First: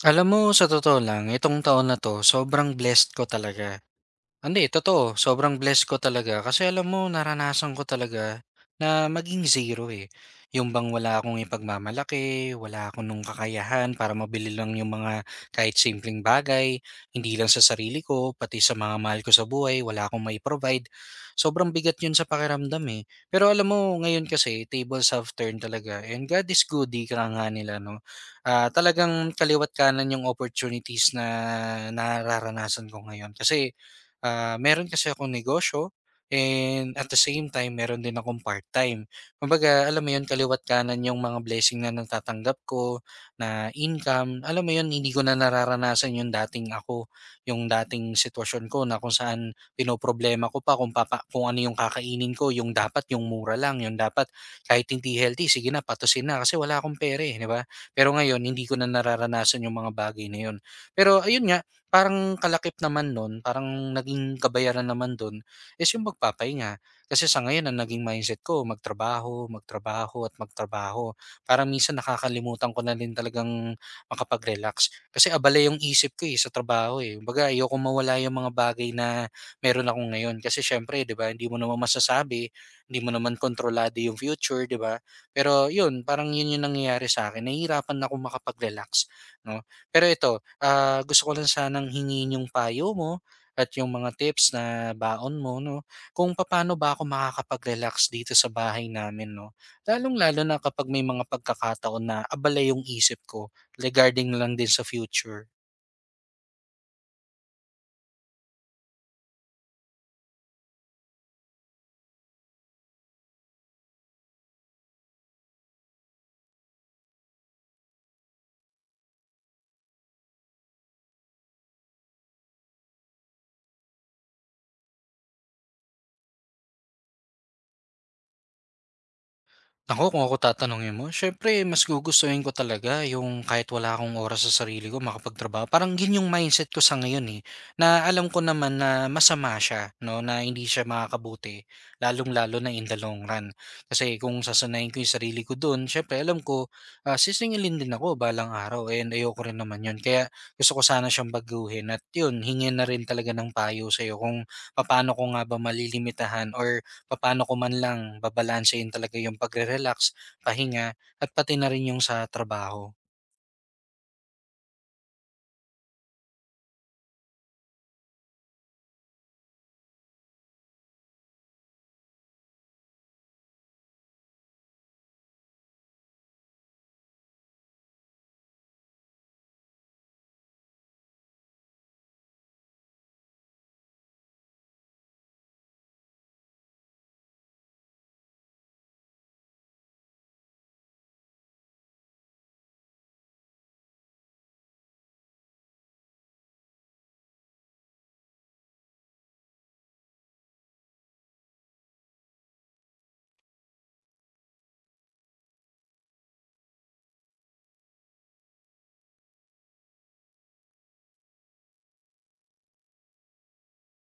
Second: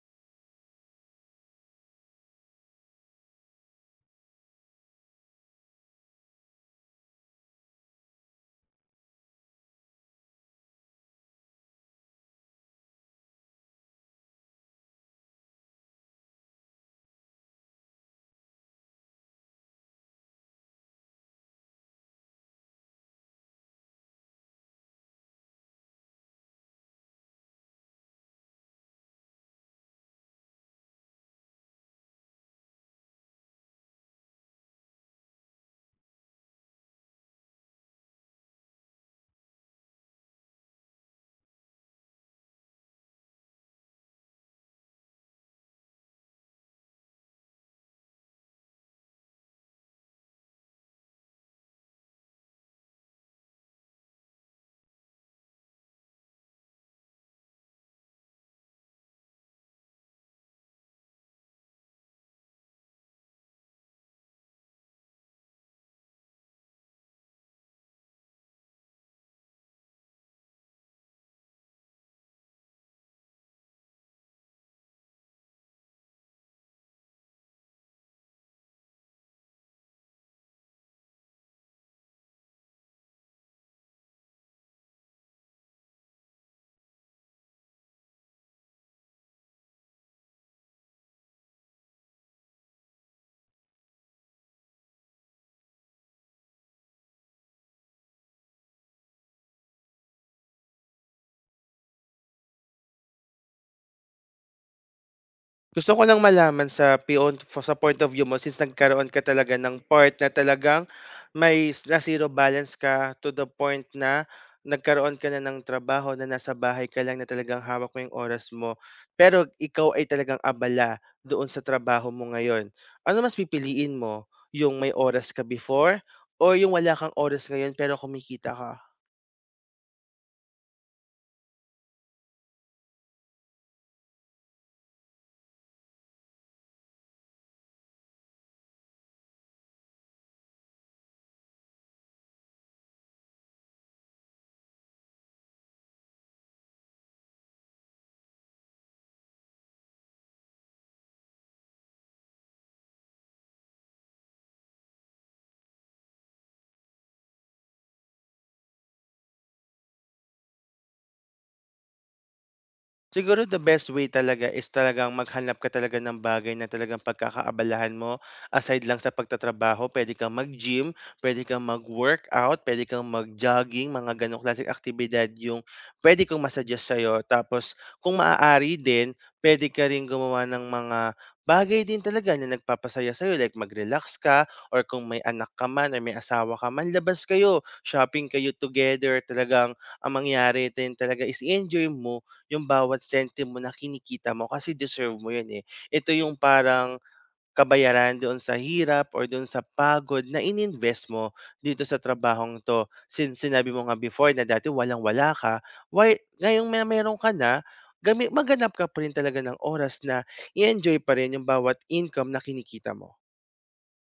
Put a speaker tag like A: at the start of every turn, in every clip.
A: Alam mo, sa totoo lang, itong taon na 'to sobrang blessed ko talaga. Hindi, totoo. Sobrang blessed ko talaga kasi alam mo naranasan ko talaga na maging zero, eh. Yung bang wala akong ipagmamalaki, wala ako nung kakayahan para mabili lang yung mga kahit simpleng bagay, hindi lang sa sarili ko, pati sa mga mahal ko sa buhay, wala akong mai-provide. Sobrang bigat yun sa pakiramdam, eh. Pero alam mo, ngayon kasi, tables have turned talaga. And God is good, di ka nga nila, no? Ah, talagang kaliwat kanan yung opportunities na nararanasan ko ngayon. Meron kasi akong negosyo and at the same time meron din akong part-time. Kumbaga, alam mo 'yun, kaliwa't kanan yung mga blessing na natatanggap ko na income. Alam mo 'yun, hindi ko na nararanasan yung dating ako, yung dating sitwasyon ko na kung saan pinoproblema ko pa kung papa, kung ano yung kakainin ko, yung dapat yung mura lang, yung dapat kahit hindi healthy, sige na patusin na kasi wala akong pera, eh, 'di ba? Pero ngayon, hindi ko na nararanasan yung mga bagay na 'yun. Pero ayun nga, parang kalakip naman nun, parang naging kabayaran naman dun is yung magpapahinga. Kasi sa ngayon ang naging mindset ko magtrabaho, magtrabaho at magtrabaho. Parang minsan nakakalimutan ko na rin talagang makapag-relax. Kasi abala yung isip ko eh, sa trabaho eh. Kumbaga ayokong mawala yung mga bagay na meron ako ngayon. Kasi syempre, di ba, hindi mo naman masasabi, hindi mo naman kontrolado yung future, di ba? Pero yun, parang yun yung nangyayari sa akin. Nahihirapan na akong makapag-relax. No? Pero ito, gusto ko lang sanang hingin yung payo mo at yung mga tips na baon mo 'no, kung paano ba ako makakapag-relax dito sa bahay namin 'no. Lalong-lalo na kapag may mga pagkakataon na abala yung isip ko regarding lang din sa future.
B: Gusto ko lang malaman sa pion fo sa point of view mo since nagkaroon ka talaga ng part na talagang na zero balance ka to the point na nagkaroon ka na ng trabaho na nasa bahay ka lang na talagang hawak mo yung oras mo. Pero ikaw ay talagang abala doon sa trabaho mo ngayon. Ano mas pipiliin mo, yung may oras ka before o yung wala kang oras ngayon pero kumikita ka?
A: Ako, kung ako tatanungin mo, siyempre mas gugustuhin ko talaga yung kahit wala akong oras sa sarili ko makapagtrabaho. Parang yun yung mindset ko sa ngayon eh, na alam ko naman na masama siya, no? Na hindi siya makakabuti, lalong-lalo na in the long run. Kasi kung sasanayin ko yung sarili ko doon, siyempre alam ko, sisingilin din ako balang araw and ayoko rin naman yun. Kaya gusto ko sana siyang baguhin at yun, hingin na rin talaga ng payo sa'yo kung paano ko nga ba malilimitahan or papaano ko man lang babalansehin talaga yung pagre-relax, pahinga at pati na rin yung sa trabaho.
B: Siguro the best way talaga is talagang maghanap ka talaga ng bagay na talagang pagkakaabalahan mo. Aside lang sa pagtatrabaho, pwede kang mag-gym, pwede kang mag-workout, pwede kang mag-jogging, mga ganong klaseng aktibidad yung pwede kong masuggest sa'yo. Tapos, kung maaari din, pwede ka rin gumawa ng mga bagay din talaga na nagpapasaya sa'yo. Like mag-relax ka, or kung may anak ka man, or may asawa ka man, labas kayo, shopping kayo together. Talagang ang mangyari din talaga is i-enjoy mo yung bawat sentimo na kinikita mo kasi deserve mo yun, eh. Ito yung parang kabayaran doon sa hirap or doon sa pagod na ininvest mo dito sa trabahong 'to. Since sinabi mo nga before na dati walang-wala ka, why ngayong may meron ka na, gami maghanap ka pa rin talaga ng oras na i-enjoy pa rin yung bawat income na kinikita mo.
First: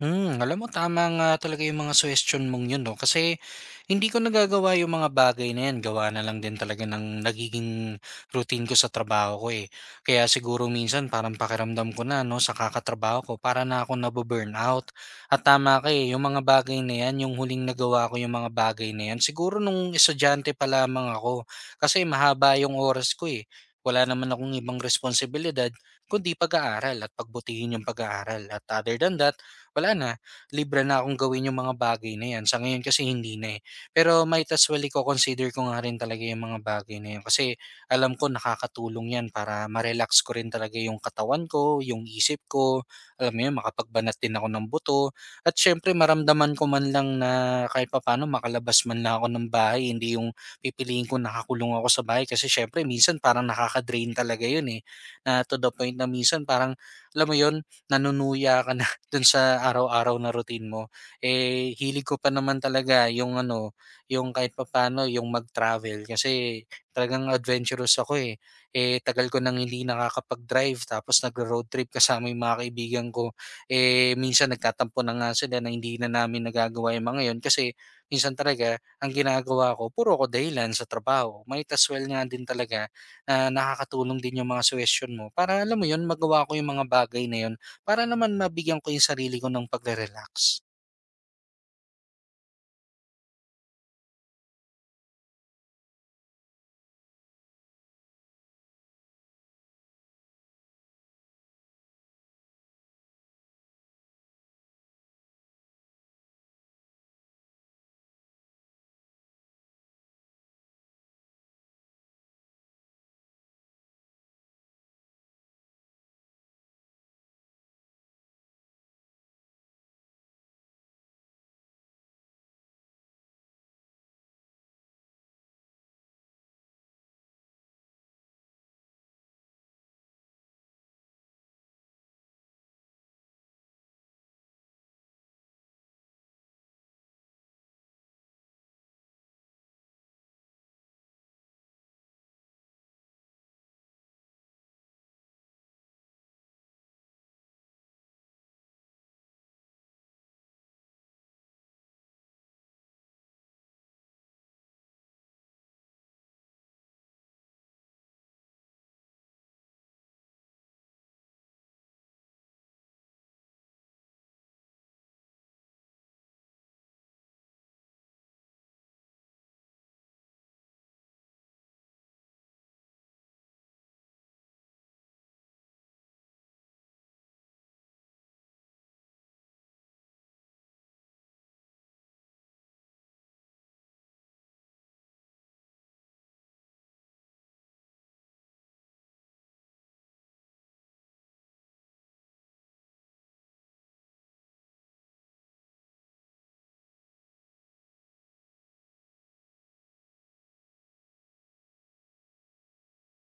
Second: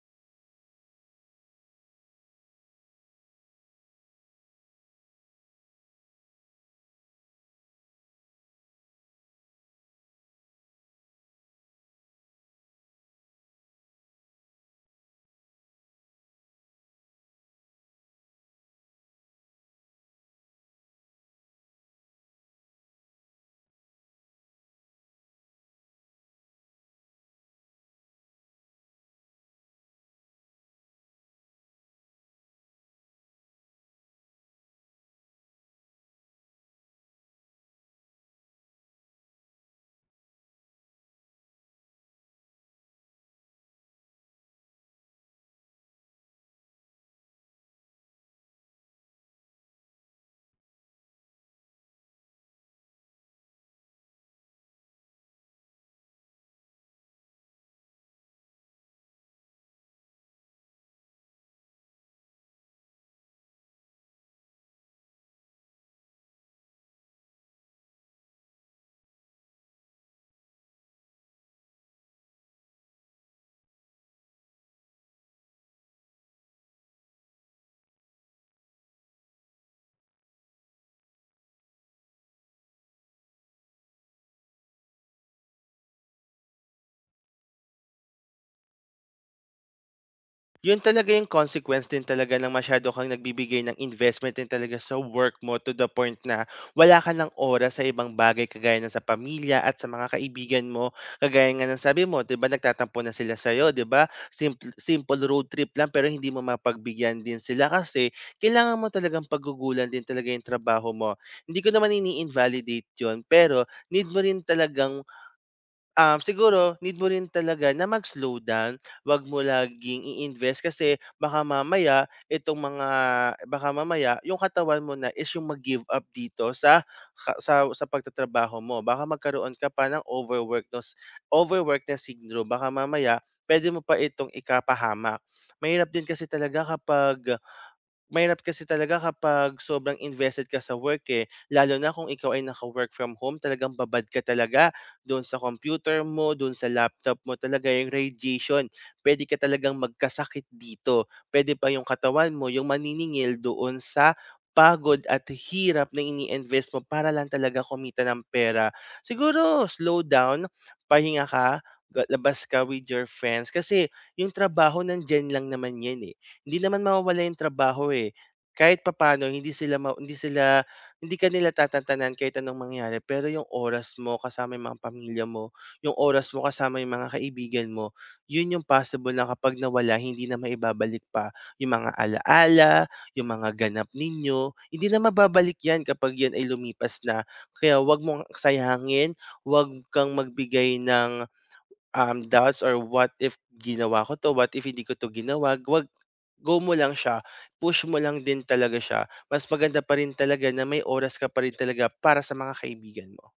A: Hmm, alam mo tama nga talaga yung mga suhestiyon mong yun 'no, kasi hindi ko nagagawa yung mga bagay na yan gawa na lang din talaga ng nagiging routine ko sa trabaho ko, eh. Kaya siguro minsan parang pakiramdam ko na 'no, sa kakatrabaho ko para na akong nabu-burnout. At tama ka, eh, yung mga bagay na yan, yung huling nagawa ko yung mga bagay na yan siguro nung estudyante pa lamang ako. Kasi mahaba yung oras ko, eh, wala naman akong ibang responsibilidad kundi pag-aaral at pagbutihin yung pag-aaral. At other than that wala na, libre na akong gawin yung mga bagay na yan. Sa ngayon kasi hindi na eh. Pero might as well i-consider ko nga rin talaga yung mga bagay na yan. Kasi alam ko nakakatulong yan para ma-relax ko rin talaga yung katawan ko, yung isip ko. Alam mo yun, makapagbanat din ako ng buto. At syempre maramdaman ko man lang na kahit paano makalabas man lang ako ng bahay. Hindi yung pipiliin ko nakakulong ako sa bahay. Kasi syempre minsan parang nakaka-drain talaga yun eh. Na to the point na minsan parang alam mo yun, nanunuya ka dun sa araw-araw na routine mo. Eh, hilig ko pa naman talaga yung ano, yung kahit papaano yung mag-travel kasi talagang adventurous ako eh. Eh, tagal ko nang hindi nakakapag-drive tapos nagro-road trip kasama yung mga kaibigan ko. Eh, minsan nagtatampo na nga sila na hindi na namin nagagawa yung mga yun kasi minsan talaga ang ginagawa ko puro ko dahilan sa trabaho. Might as well nga din talaga na nakakatulong din yung mga suggestion mo para alam mo yun magawa ko yung mga bagay na yun para naman mabigyan ko yung sarili ko ng pagre-relax.
B: Yun talaga yung consequence din talaga ng masyado kang nagbibigay ng investment din talaga sa work mo to the point na wala ka ng oras sa ibang bagay kagaya ng sa pamilya at sa mga kaibigan mo. Kagaya nga ng sabi mo, 'di ba nagtatampo na sila sa 'di ba? Simple simple road trip lang pero hindi mo mapagbigyan din sila kasi kailangan mo talagang paggugulan din talaga yung trabaho mo. Hindi ko naman ini-invalidate 'yon, pero need mo rin talagang siguro need mo rin talaga na mag-slow down, 'wag mo laging i-invest kasi baka mamaya itong mga baka mamaya yung katawan mo na is yung mag-give up dito sa ka sa pagtatrabaho mo. Baka magkaroon ka pa ng overwork na syndrome. Baka mamaya pwede mo pa itong ikapahamak. Mahirap din kasi talaga kapag Mahirap kasi talaga kapag sobrang invested ka sa work, eh, lalo na kung ikaw ay naka-work from home, talagang babad ka talaga doon sa computer mo, doon sa laptop mo, talaga yung radiation. Pwede ka talagang magkasakit dito, pwede pa yung katawan mo yung maniningil doon sa pagod at hirap na ini-invest mo para lang talaga kumita ng pera. Siguro slow down, pahinga ka, labas ka with your friends kasi yung trabaho nandiyan lang naman 'yan, eh. Hindi naman mawawala yung trabaho, eh. Kahit papaano hindi sila ma hindi sila hindi ka nila tatantanan kahit anong mangyari, pero yung oras mo kasama yung mga pamilya mo, yung oras mo kasama yung mga kaibigan mo, yun yung possible na kapag nawala hindi na maibabalik pa. Yung mga ala-ala, yung mga ganap ninyo, hindi na mababalik yan kapag yan ay lumipas na. Kaya wag mong sayangin, wag kang magbigay ng, doubts or what if ginawa ko 'to, what if hindi ko 'to ginawa, huwag, go mo lang siya, push mo lang din talaga siya. Mas maganda pa rin talaga na may oras ka pa rin talaga para sa mga kaibigan mo.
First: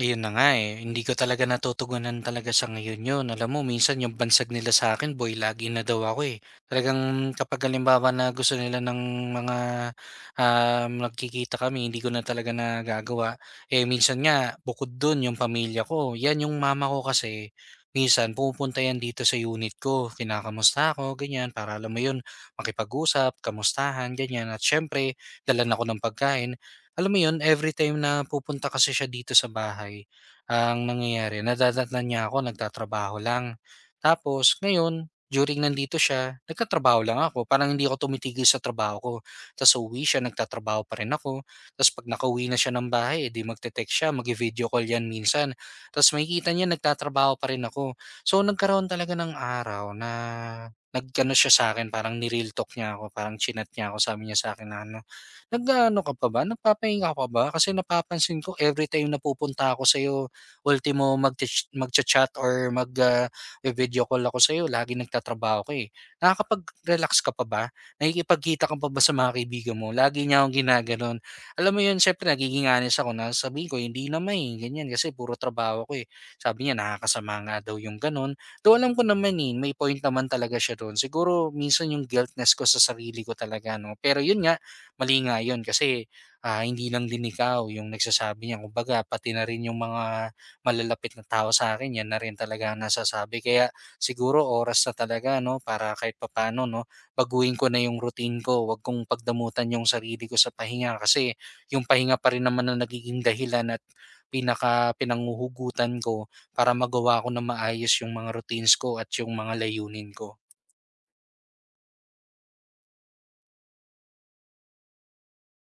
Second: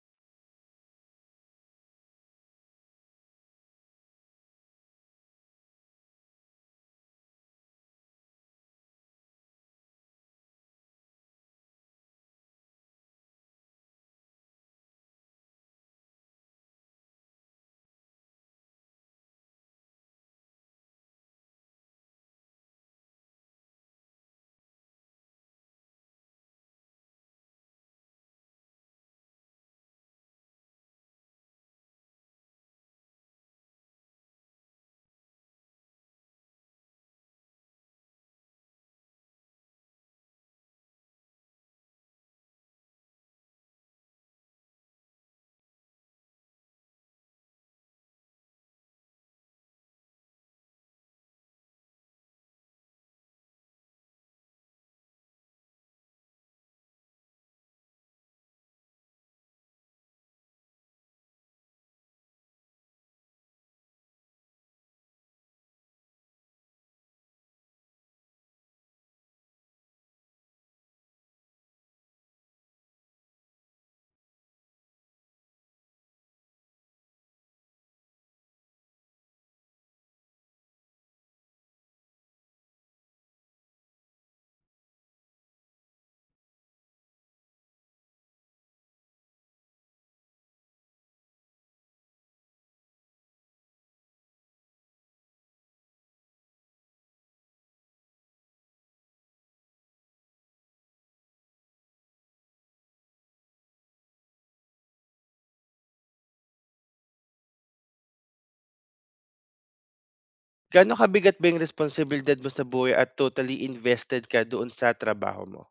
A: Ayun na nga, eh, hindi ko talaga natutugunan talaga sa ngayon yun. Alam mo minsan yung bansag nila sa akin boy lagi na daw ako, eh. Talagang kapag halimbawa na gusto nila ng mga, nagkikita kami hindi ko na talaga nagagawa. Eh, minsan nga bukod dun yung pamilya ko, 'yan yung mama ko kasi minsan pumupunta 'yan dito sa unit ko, kinakamusta ako ganyan para alam mo yun, makipag-usap, kamustahan ganyan at siyempre dalan ako ng pagkain. Alam mo 'yun, every time na pupunta kasi siya dito sa bahay, ang nangyayari nadadatnan niya ako nagtatrabaho lang. Tapos ngayon, during nandito siya, nagtatrabaho lang ako, parang hindi ako tumitigil sa trabaho ko. Ta's uuwi siya, nagtatrabaho pa rin ako. Ta's 'pag nakauwi na siya ng bahay, eh, 'di magte-text siya, mag video call 'yan minsan. Ta's makikita niya nagtatrabaho pa rin ako. So, nagkaroon talaga ng araw na nagkano siya sa akin. Parang ni-real talk niya ako, parang chinat niya ako. Sabi niya sa'kin na ano, nag-aano ka pa ba, nagpapahinga ka pa ba? Kasi napapansin ko everytime na pupunta ako sa'yo, ultimo magcha-chat or video call ako sa'yo laging nagtatrabaho ka, eh. Nakakapag-relax ka pa ba? Nakikipagkita ka pa ba sa mga kaibigan mo? Lagi niya akong ginagano'n. Alam mo 'yun, siyempre nagiging honest ako na sabihin ko, "Hindi naman, eh," ganyan, kasi puro trabaho ako, eh. Sabi niya, nakakasama nga daw yung gano'n. Though alam ko naman, eh, may point naman talaga siya do'n. Siguro minsan yung guiltness ko sa sarili ko talaga 'no. Pero 'yun nga, mali nga yun kasi, hindi lang din ikaw yung nagsasabi niyan kumbaga pati na rin yung mga malalapit na tao sa akin yan na rin talaga ang nasasabi. Kaya siguro oras na talaga 'no para kahit papaano 'no, baguhin ko na yung routine ko, 'wag kong pagdamutan yung sarili ko sa pahinga kasi yung pahinga pa rin naman ang nagiging dahilan at pinaka pinanguhugutan ko para magawa ko na maayos yung mga routines ko at yung mga layunin ko.
B: Gaano kabigat ba yung responsibilidad mo sa buhay at totally invested ka doon sa trabaho mo?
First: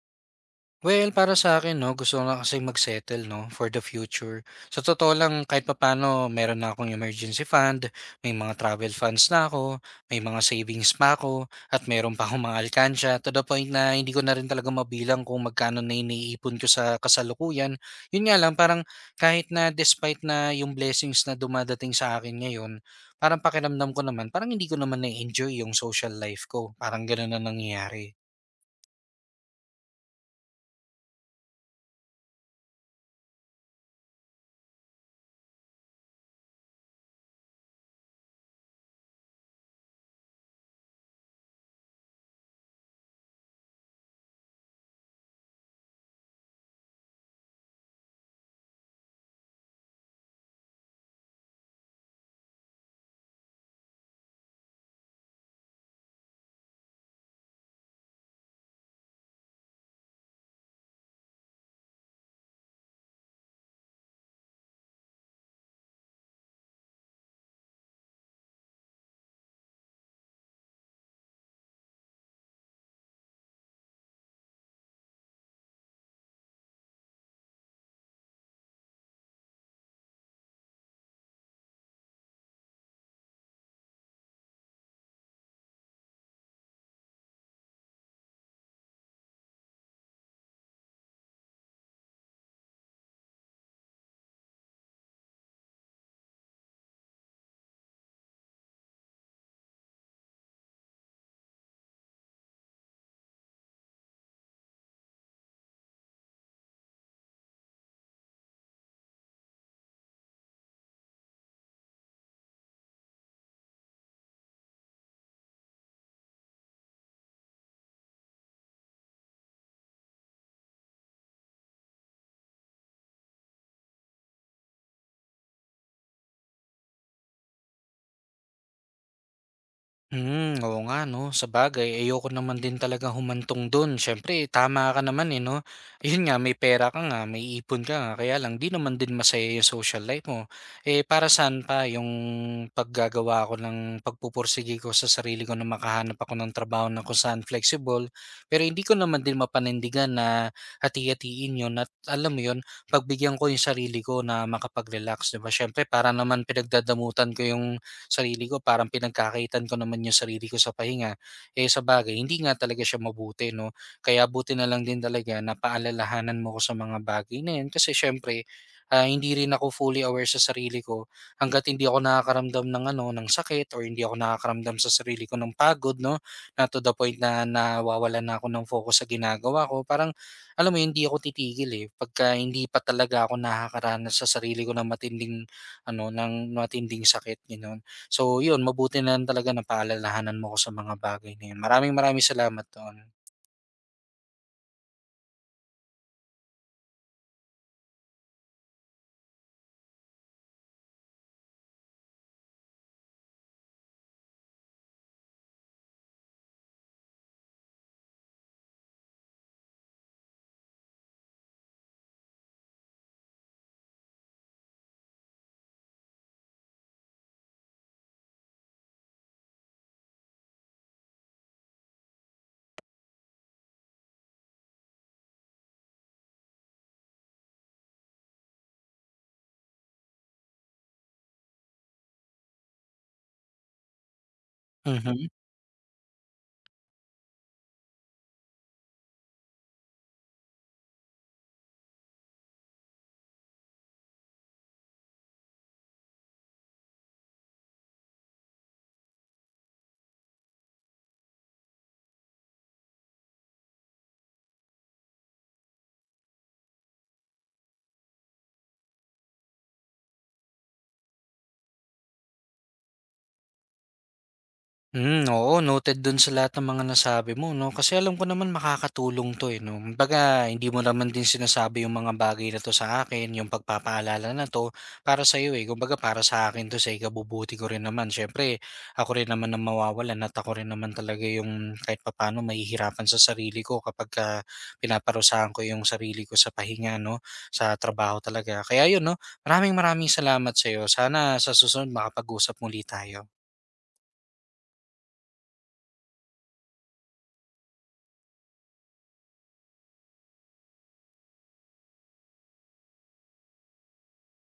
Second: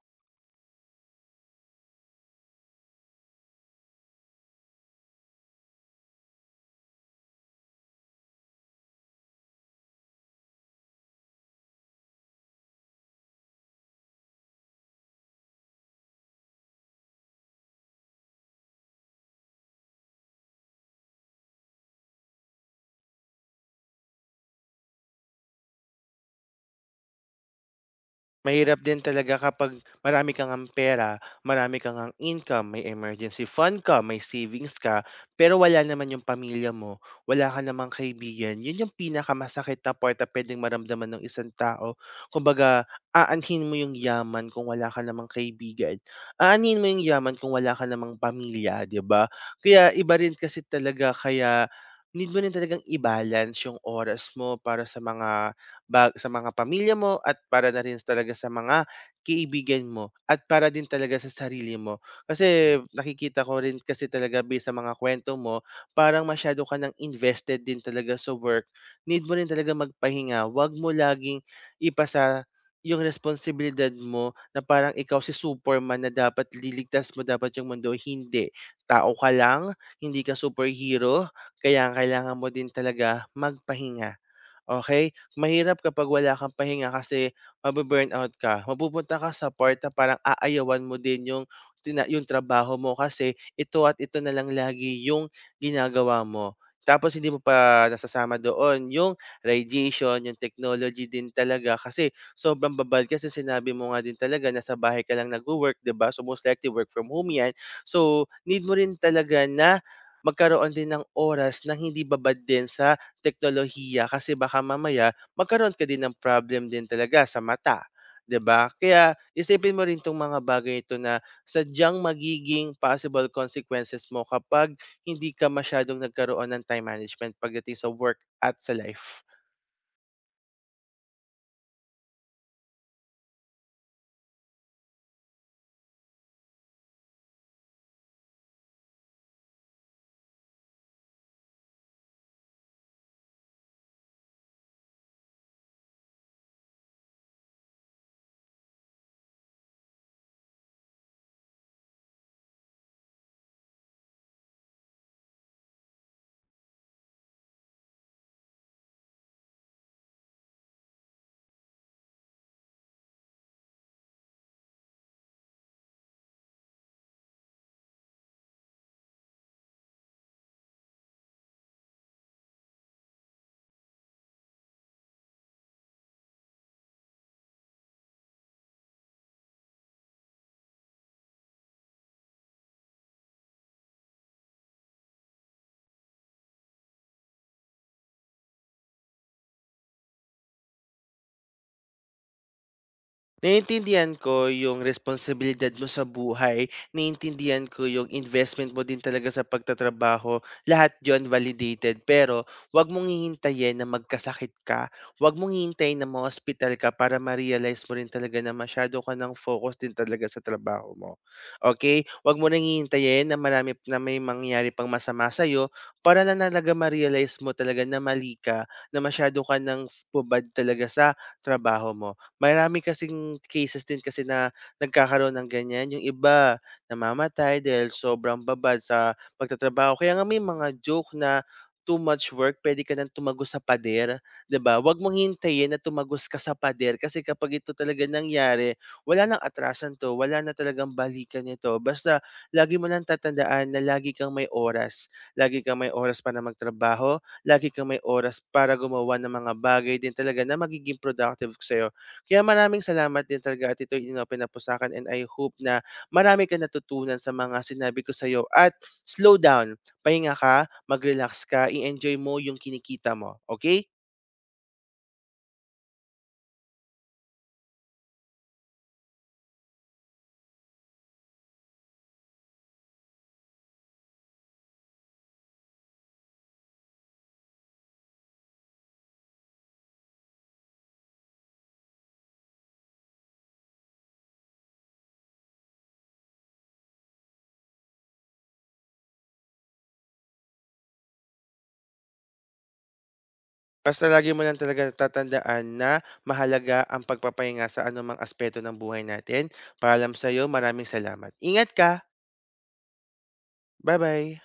A: Well, para sa akin, 'no, gusto ko na kasing mag-settle 'no, for the future. Sa totoo lang kahit papaano meron na akong emergency fund, may mga travel funds na ako, may mga savings pa ako, at meron pa akong mga alkansya to the point na hindi ko na rin talaga mabilang kung magkano na iniipon ko sa kasalukuyan. Yun nga lang parang kahit na despite na yung blessings na dumadating sa akin ngayon, parang pakiramdam ko naman parang hindi ko naman na enjoy yung social life ko, parang ganun na nangyayari.
B: Mahirap din talaga kapag marami ka ngang pera, marami ka ngang income, may emergency fund ka, may savings ka, pero wala naman yung pamilya mo, wala ka namang kaibigan, yun yung pinakamasakit na part na puwedeng maramdaman ng isang tao. Kumbaga, aanhin mo yung yaman kung wala ka namang kaibigan, aanhin mo yung yaman kung wala ka namang pamilya, 'di ba? Kaya iba rin kasi talaga, kaya need mo rin talagang i-balance yung oras mo para sa mga ba sa mga pamilya mo at para na rin talaga sa mga kaibigan mo at para din talaga sa sarili mo. Kasi nakikita ko rin kasi talaga based sa mga kwento mo, parang masyado ka nang invested din talaga sa work. Need mo rin talaga magpahinga. Huwag mo laging ipasa yung responsibilidad mo na parang ikaw si Superman na dapat liligtas mo dapat yung mundo. Hindi. Tao ka lang, hindi ka superhero, kaya kailangan mo din talaga magpahinga. Okay, mahirap kapag wala kang pahinga kasi mababurnout ka. Mapupunta ka sa part na parang aayawan mo din yung yung trabaho mo kasi ito at ito na lang lagi yung ginagawa mo. Tapos hindi mo pa nasasama doon yung radiation, yung technology din talaga kasi sobrang babal, kasi sinabi mo nga din talaga nasa bahay ka lang nagwo-work, 'di ba? So, most likely work from home 'yan. So, need mo rin talaga na magkaroon din ng oras na hindi babad din sa teknolohiya kasi baka mamaya magkaroon ka din ng problem din talaga sa mata, 'di ba? Kaya isipin mo rin 'tong mga bagay ito na sadyang magiging possible consequences mo kapag hindi ka masyadong nagkaroon ng time management pagdating sa work at sa life.
A: Hmm, oo nga 'no, sabagay ayoko naman din talaga humantong dun. Siyempre tama ka naman, eh, 'no. Ayun nga, may pera ka nga, may ipon ka nga, kaya lang 'di naman din masaya yung social life mo. Eh, para saan pa yung paggagawa ko ng pagpupursige ko sa sarili ko na makahanap ako ng trabaho na kung saan flexible, pero hindi ko naman din mapanindigan na hati-hatiin yun at alam mo yun, pagbigyan ko yung sarili ko na makapag-relax, 'di ba? Siyempre para naman pinagdadamutan ko yung sarili ko parang pinagkakaitan ko naman yung sarili ko sa pahinga. Eh sa bagay hindi nga talaga siya mabuti 'no. Kaya buti na lang din talaga na paalalahanan mo ko sa mga bagay na 'yan kasi siyempre, hindi rin ako fully aware sa sarili ko hangga't hindi ako nakakaramdam ng ano, ng sakit or hindi ako nakakaramdam sa sarili ko ng pagod 'no, na to the point na nawawala na ako ng focus sa ginagawa ko. Parang alam mo yun, hindi ako titigil, eh, pagka hindi pa talaga ako nakakaranas sa sarili ko ng matinding ano, ng matinding sakit, gano'n. So yun, mabuti na lang talaga napaalalahanan mo ko sa mga bagay na yun. Maraming maraming salamat doon.
B: Naiintindihan ko yung responsibilidad mo sa buhay, naiintindihan ko yung investment mo din talaga sa pagtatrabaho, lahat yun validated. Pero wag mong hihintayin na magkasakit ka, wag mong hihintayin na ma-ospital ka para ma-realize mo rin talaga na masyado ka ng focus din talaga sa trabaho mo. Okay, wag mo ring hihintayin na marami na may mangyari pang masama sa'yo para na talaga ma-realize mo talaga na mali ka, na masyado ka ng f talaga sa trabaho mo. Marami kasing cases din kasi na nagkakaroon ng ganyan, yung iba namamatay dahil sobrang babad sa pagtatrabaho. Kaya nga may mga joke na too much work, puwede ka ng tumagos sa pader, 'di ba? Huwag mong
A: Mhm.
B: hintayin na tumagos ka sa pader kasi kapag ito talaga nangyari, wala nang atrasan 'to, wala na talagang balikan nito. Basta lagi mo lang tatandaan na lagi kang may oras, lagi kang may oras para magtrabaho, lagi kang may oras para gumawa ng mga bagay din talaga na magiging productive sa'yo. Kaya maraming salamat din talaga at ito'y inopen na po sa'kin, and I hope na marami kang natutunan sa mga sinabi ko sa'yo at slow down, pahinga ka, mag-relax ka, i-enjoy mo yung kinikita mo, okay?
A: Hmm, oo noted dun sa lahat ng mga nasabi mo 'no, kasi alam ko naman makakatulong 'to, eh, 'no. Kumbaga hindi mo naman din sinasabi yung mga bagay na 'to sa akin, yung pagpapaalala na 'to para sa sa'yo, eh, kumbaga para sa akin 'to sa ikabubuti ko rin naman. Siyempre ako rin naman ang mawawalan at ako rin naman talaga yung kahit papaano mahihirapan sa sarili ko kapagka pinaparusahan ko yung sarili ko sa pahinga 'no, sa trabaho talaga. Kaya yun 'no, maraming maraming salamat sa sa'yo. Sana sa susunod makapag-usap muli tayo.
B: Basta lagi mo lang talaga tatandaan na mahalaga ang pagpapahinga sa anumang aspeto ng buhay natin. Paalam sa'yo, maraming salamat. Ingat ka, bye bye.